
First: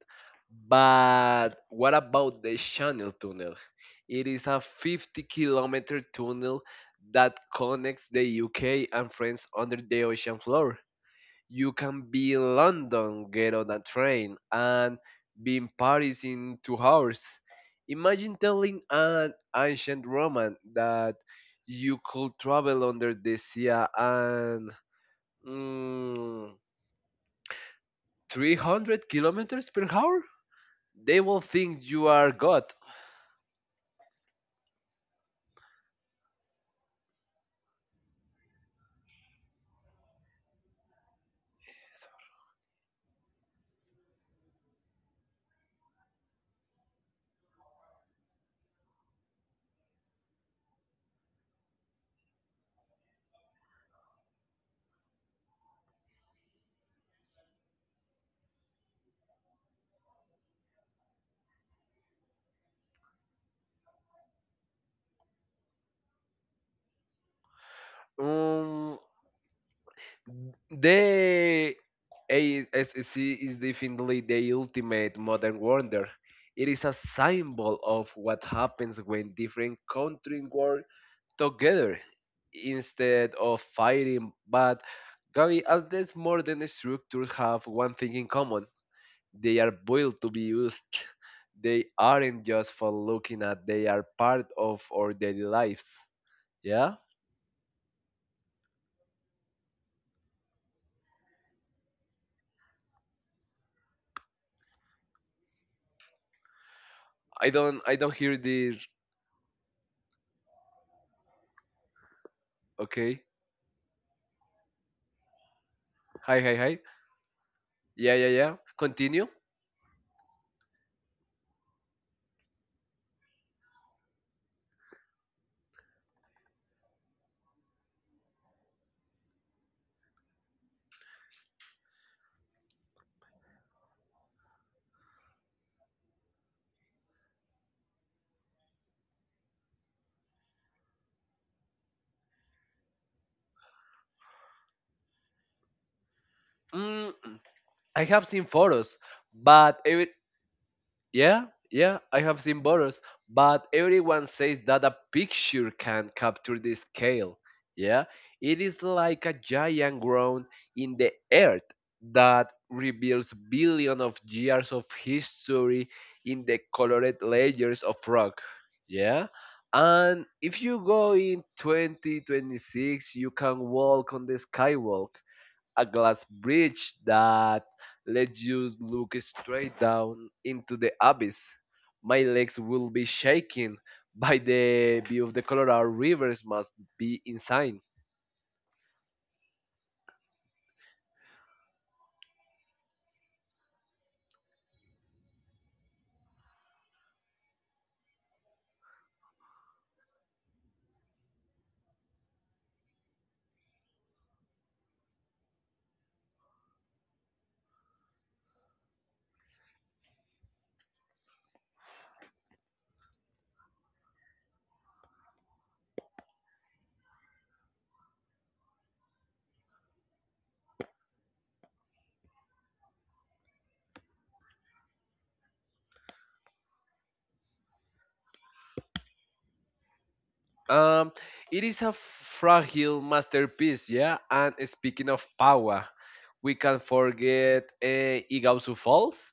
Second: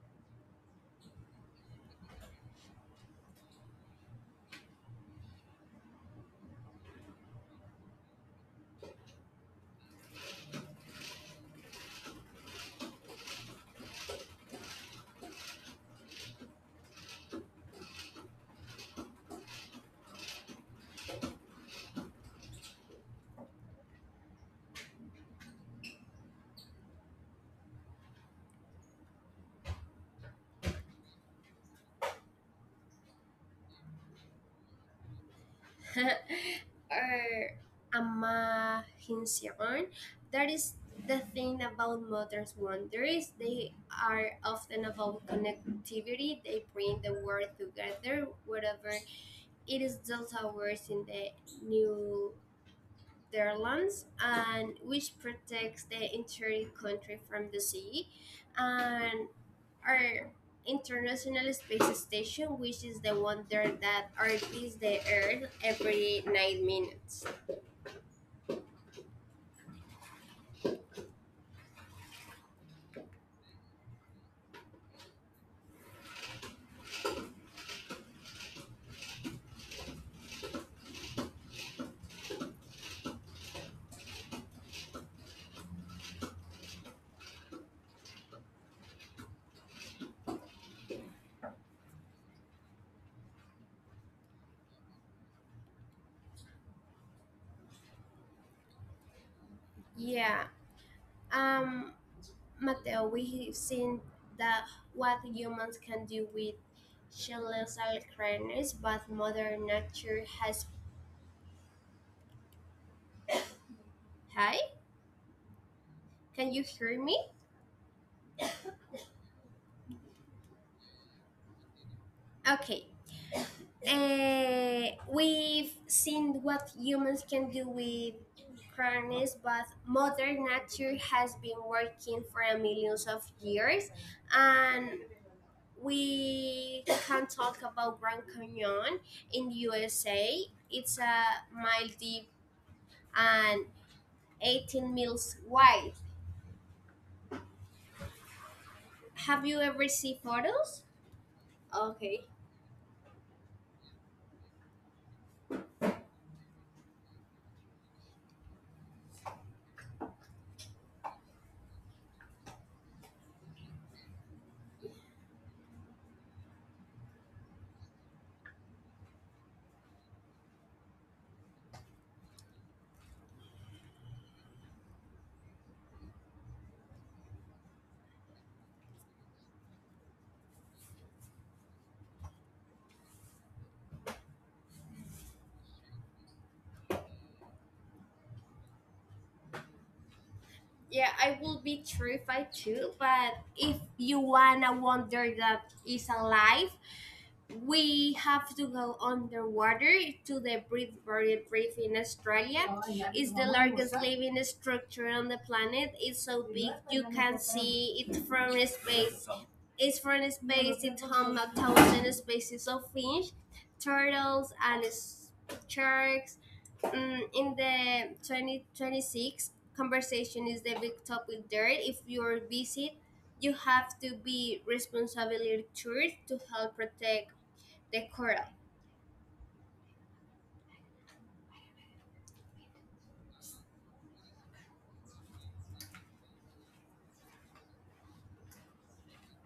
[SPEAKER 2] but what about the Channel Tunnel? It is a 50-kilometer tunnel that connects the UK and France under the ocean floor. You can be in London, get on a train, and be in Paris in 2 hours. Imagine telling an ancient Roman that you could travel under the sea and mm, 300 kilometers per hour. They will think you are God.
[SPEAKER 1] Or imagination. That is the thing about modern wonders. They are often about connectivity. They bring the world together, whatever it is. Delta towers in the New Netherlands, and which protects the entire country from the sea, and our International Space Station, which is the one there that orbits the Earth every 9 minutes.
[SPEAKER 2] Um, The ASSC is definitely the ultimate modern wonder. It is a symbol of what happens when different countries work together instead of fighting. But Gabi, all these modern structures have one thing in common: they are built to be used. They aren't just for looking at, they are part of our daily lives. Yeah?
[SPEAKER 1] Yeah. Um, Mateo, we've seen that what humans can do with
[SPEAKER 2] I don't
[SPEAKER 1] colossal
[SPEAKER 2] I don't hear
[SPEAKER 1] craters,
[SPEAKER 2] this,
[SPEAKER 1] but Mother Nature has.
[SPEAKER 2] okay.
[SPEAKER 1] Hi,
[SPEAKER 2] Hi,
[SPEAKER 1] can
[SPEAKER 2] hi,
[SPEAKER 1] you
[SPEAKER 2] hi.
[SPEAKER 1] hear me?
[SPEAKER 2] Yeah, yeah, yeah. Continue.
[SPEAKER 1] Okay. We've seen what humans can do with harness, but Mother Nature has been working for millions of years, and we can talk about Grand Canyon in USA. It's a mile deep and 18 miles wide.
[SPEAKER 2] Mm, I have seen photos,
[SPEAKER 1] Have you
[SPEAKER 2] but
[SPEAKER 1] ever
[SPEAKER 2] every
[SPEAKER 1] seen photos?
[SPEAKER 2] yeah, yeah, I
[SPEAKER 1] Okay.
[SPEAKER 2] have seen photos, but everyone says that a picture can capture the scale. Yeah, it is like a giant ground in the earth that reveals billion of years of history in the colored layers of rock. Yeah. And if you go in 2026, you can walk on the skywalk, a glass bridge that lets you look straight down into the abyss. My legs will be shaking by the view of the Colorado rivers must be insane.
[SPEAKER 1] Yeah, I will be terrified too, but if you wanna wonder that is alive, we have to go underwater to the Great Barrier Reef in Australia. It's the largest living structure on the planet. It's so big you can see it from space. It's from space. It home 1,000 species of fish, turtles, and sharks. Mm, in the 2026, conversation is the big topic there. If you're visit, you have to be responsibility tourist to help protect Decorah,
[SPEAKER 2] Um, it is a fragile masterpiece, yeah. And speaking of power, we can forget Iguazu Falls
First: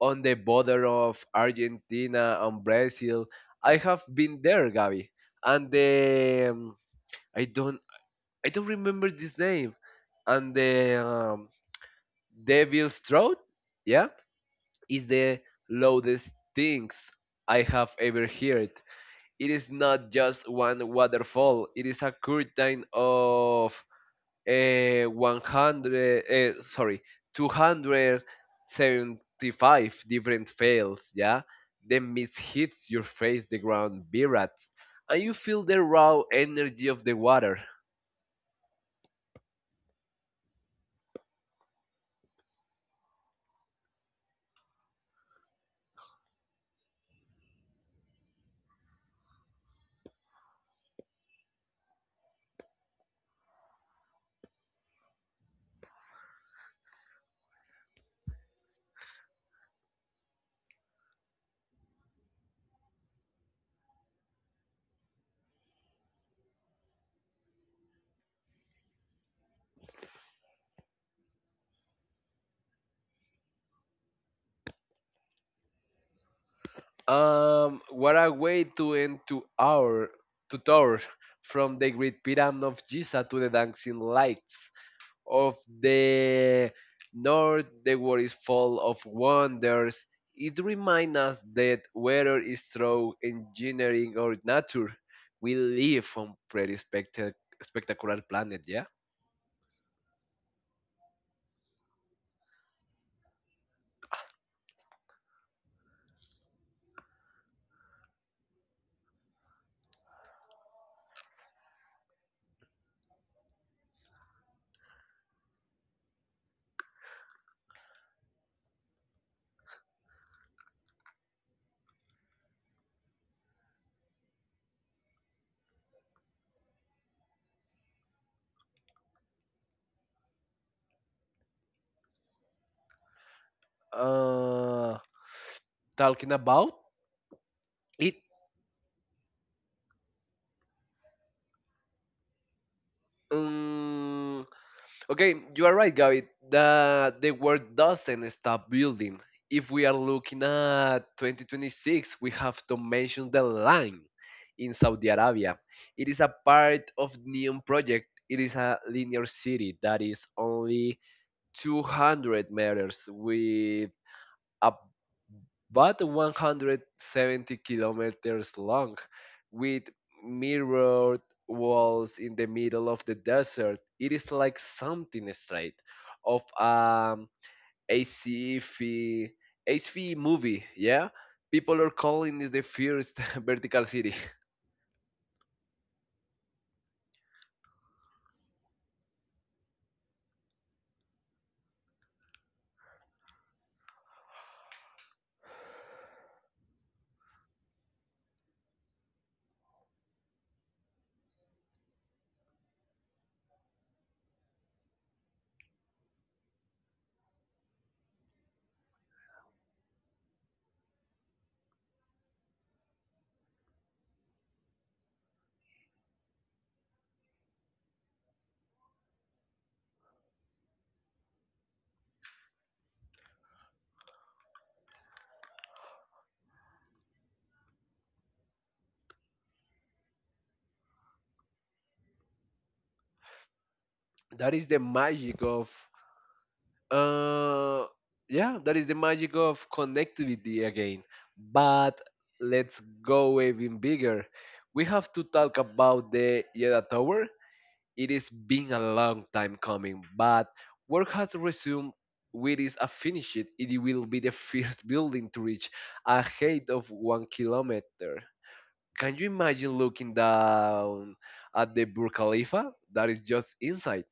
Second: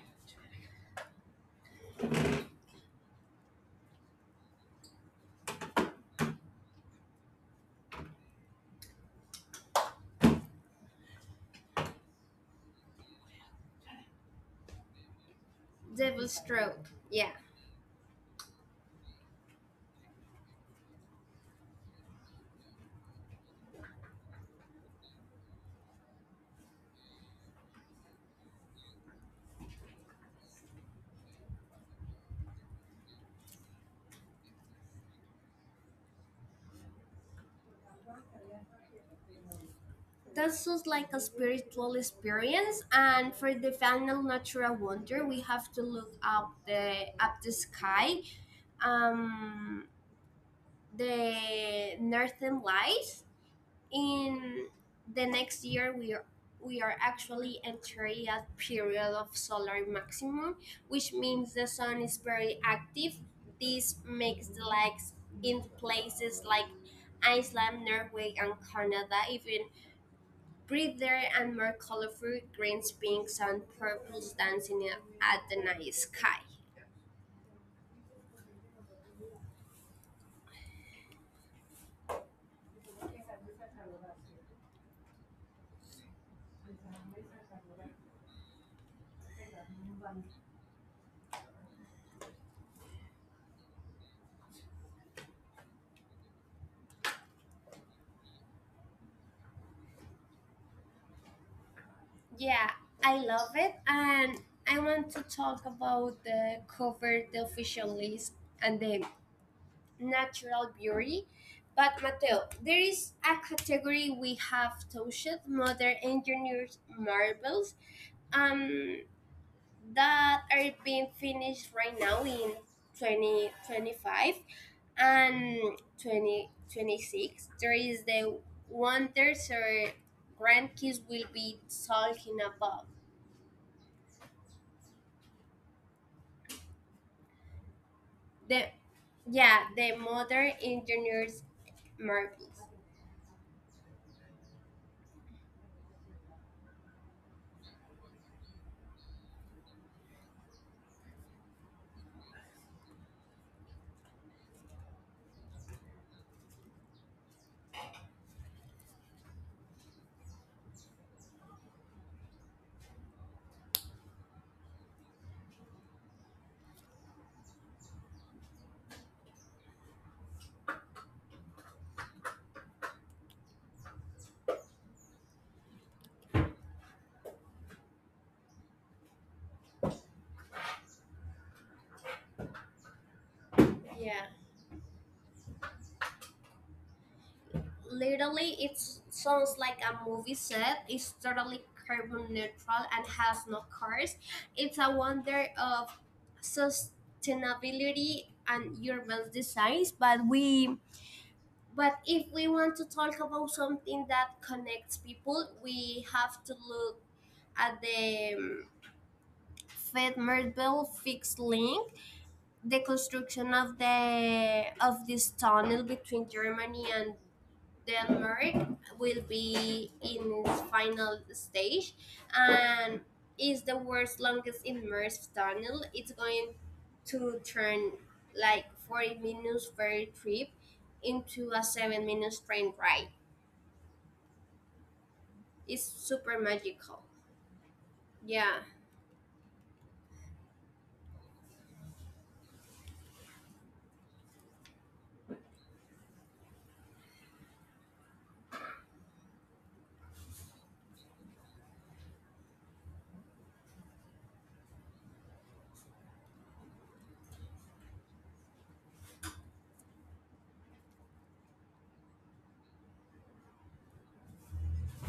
[SPEAKER 2] on the border of Argentina and Brazil. I have been there, Gabi, and the I don't I don't remember this name. And the Devil's Throat, yeah, is the
[SPEAKER 1] Devil's
[SPEAKER 2] loudest
[SPEAKER 1] Throat. Yeah,
[SPEAKER 2] things I have ever heard. It is not just one waterfall. It is a curtain of uh, 100, uh, sorry, 275 different fails, yeah? The mist hits your face, the ground vibrates, and you feel the raw energy of the water.
[SPEAKER 1] that sounds like a spiritual experience. And for the final natural wonder, we have to look up the sky, um, the northern lights. In the next year, we are actually entering a period of solar maximum, which means the sun is very active. This makes the lakes in places like Iceland, Norway, and Canada even prettier and more colorful. Greens, pinks, and purples dancing at the night sky.
[SPEAKER 2] What a way to end to our to tour from the Great Pyramid of Giza to the dancing lights of the north. The world is full of wonders. It reminds us that whether it's through engineering or nature, we live on pretty spectacular planet. Yeah.
[SPEAKER 1] Yeah, I love it. And I want to talk about the cover the official list and the natural beauty. But Mateo, there is a category we have touched, modern engineers marvels, um, that are being finished right now in 2025 and 2026. There is the wonders or grandkids will be talking about.
[SPEAKER 2] Uh, talking about
[SPEAKER 1] The
[SPEAKER 2] it.
[SPEAKER 1] yeah, the modern engineers marvels.
[SPEAKER 2] Um, Okay, you are right, Gaby. That the world doesn't stop building. If we are looking at 2026, we have to mention the line in Saudi Arabia. It is a part of Neon project. It is a linear city that is only 200 meters with a but 170 kilometers long, with mirrored walls in the middle of the desert. It is like something straight of um ACV ACV movie, yeah? People are calling this the first
[SPEAKER 1] Yeah.
[SPEAKER 2] vertical city.
[SPEAKER 1] Literally, it sounds like a movie set. It's totally carbon neutral and has no cars. It's a wonder of sustainability and urban designs. But if we want to talk about something that connects people, we have to look at the Fed Merville fixed link. The construction of the of this tunnel between Germany and Denmark will be in its final stage, and is the world's longest immersed tunnel. It's going to turn like 40 minutes ferry trip into a 7 minutes train ride.
[SPEAKER 2] That is the
[SPEAKER 1] It's
[SPEAKER 2] magic
[SPEAKER 1] super
[SPEAKER 2] of.
[SPEAKER 1] magical. Yeah.
[SPEAKER 2] Uh, yeah, that is the magic of connectivity again. But let's go even bigger. We have to talk about the Yeda Tower. It is been a long time coming, but work has resumed with its a finish it. It will be the first building to reach a height of 1 kilometer. Can you imagine looking down at the Burj Khalifa? That is just inside.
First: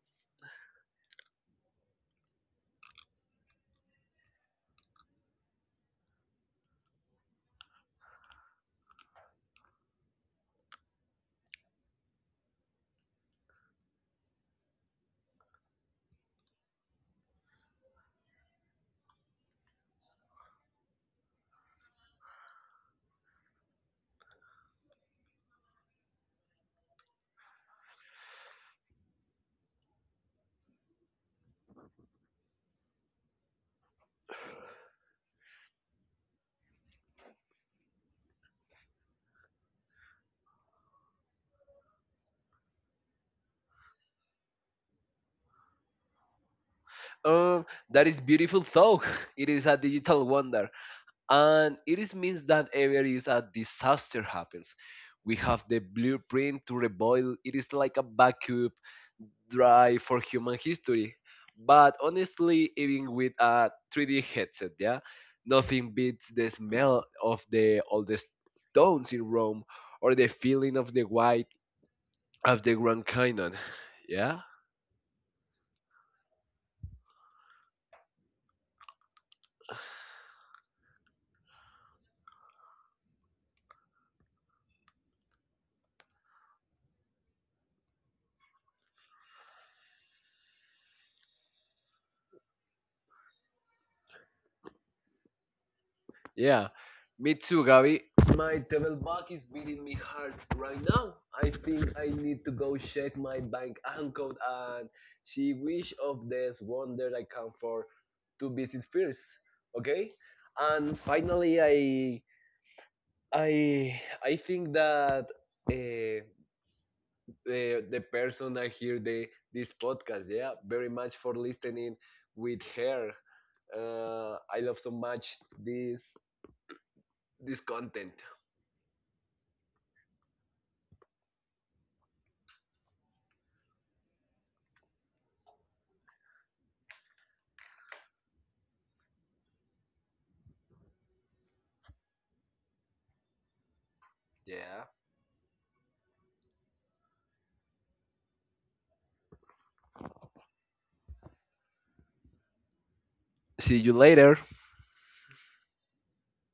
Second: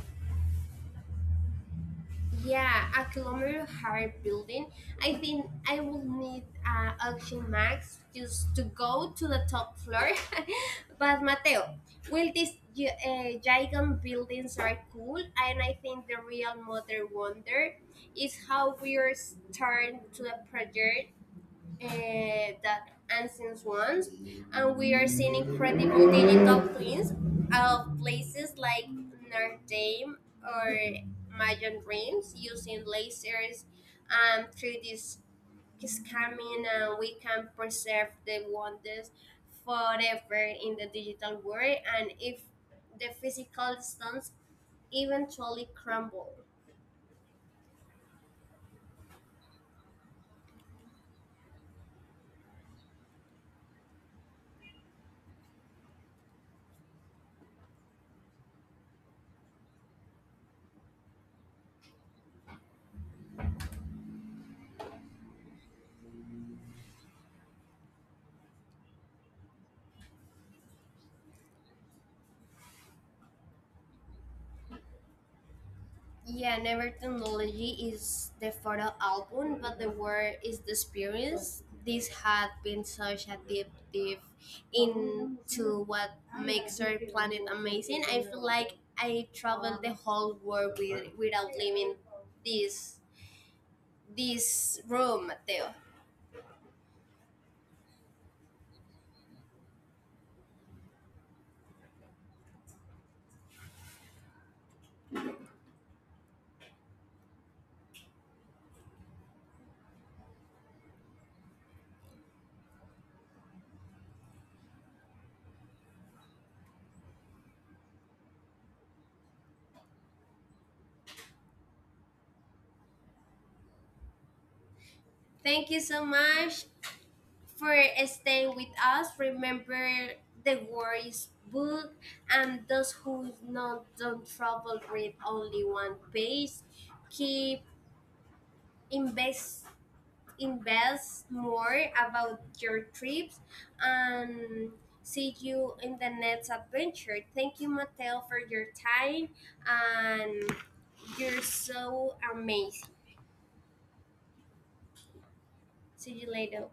[SPEAKER 1] Yeah, a kilometer high building. I think I will need Auction Max just to go to the top floor. But Mateo, will these giant buildings are cool, and I think the real mother wonder is how we are starting to the project that ancient ones, and we are seeing incredible digital twins of places like Notre Dame or Mayan Dreams using lasers and 3D scanning, and we can preserve the wonders forever in the digital world. And if the physical stones eventually crumble.
[SPEAKER 2] Um, that is beautiful though. It is a digital wonder, and it is means that ever is a disaster happens. We have the blueprint to rebuild. It is like a backup drive for human history. But honestly, even with a 3D headset, yeah, nothing beats the smell of the oldest stones in Rome or the feeling of the white of the Grand Canyon. Yeah.
[SPEAKER 1] Yeah, never technology is the photo album, but the word is the experience. This had been such a deep dive into what makes our planet amazing. I feel like I traveled the whole world with, without leaving this this room, Mateo.
[SPEAKER 2] Yeah, me too, Gabby. My table bug is beating me hard right now. I think I need to go check my bank account and she wish of this wonder I come for to visit first. Okay, and finally, I think that uh, the person that hear the this podcast, yeah, very much for listening with her. I love so much
[SPEAKER 1] Thank you so much
[SPEAKER 2] this
[SPEAKER 1] for
[SPEAKER 2] content.
[SPEAKER 1] staying with us. Remember the war is book and those who not don't travel read only one page. Keep invest invest more about your trips and
[SPEAKER 2] Yeah.
[SPEAKER 1] see you in the next adventure. Thank you Mateo for your time and you're so amazing.
[SPEAKER 2] See you later.
[SPEAKER 1] See you later.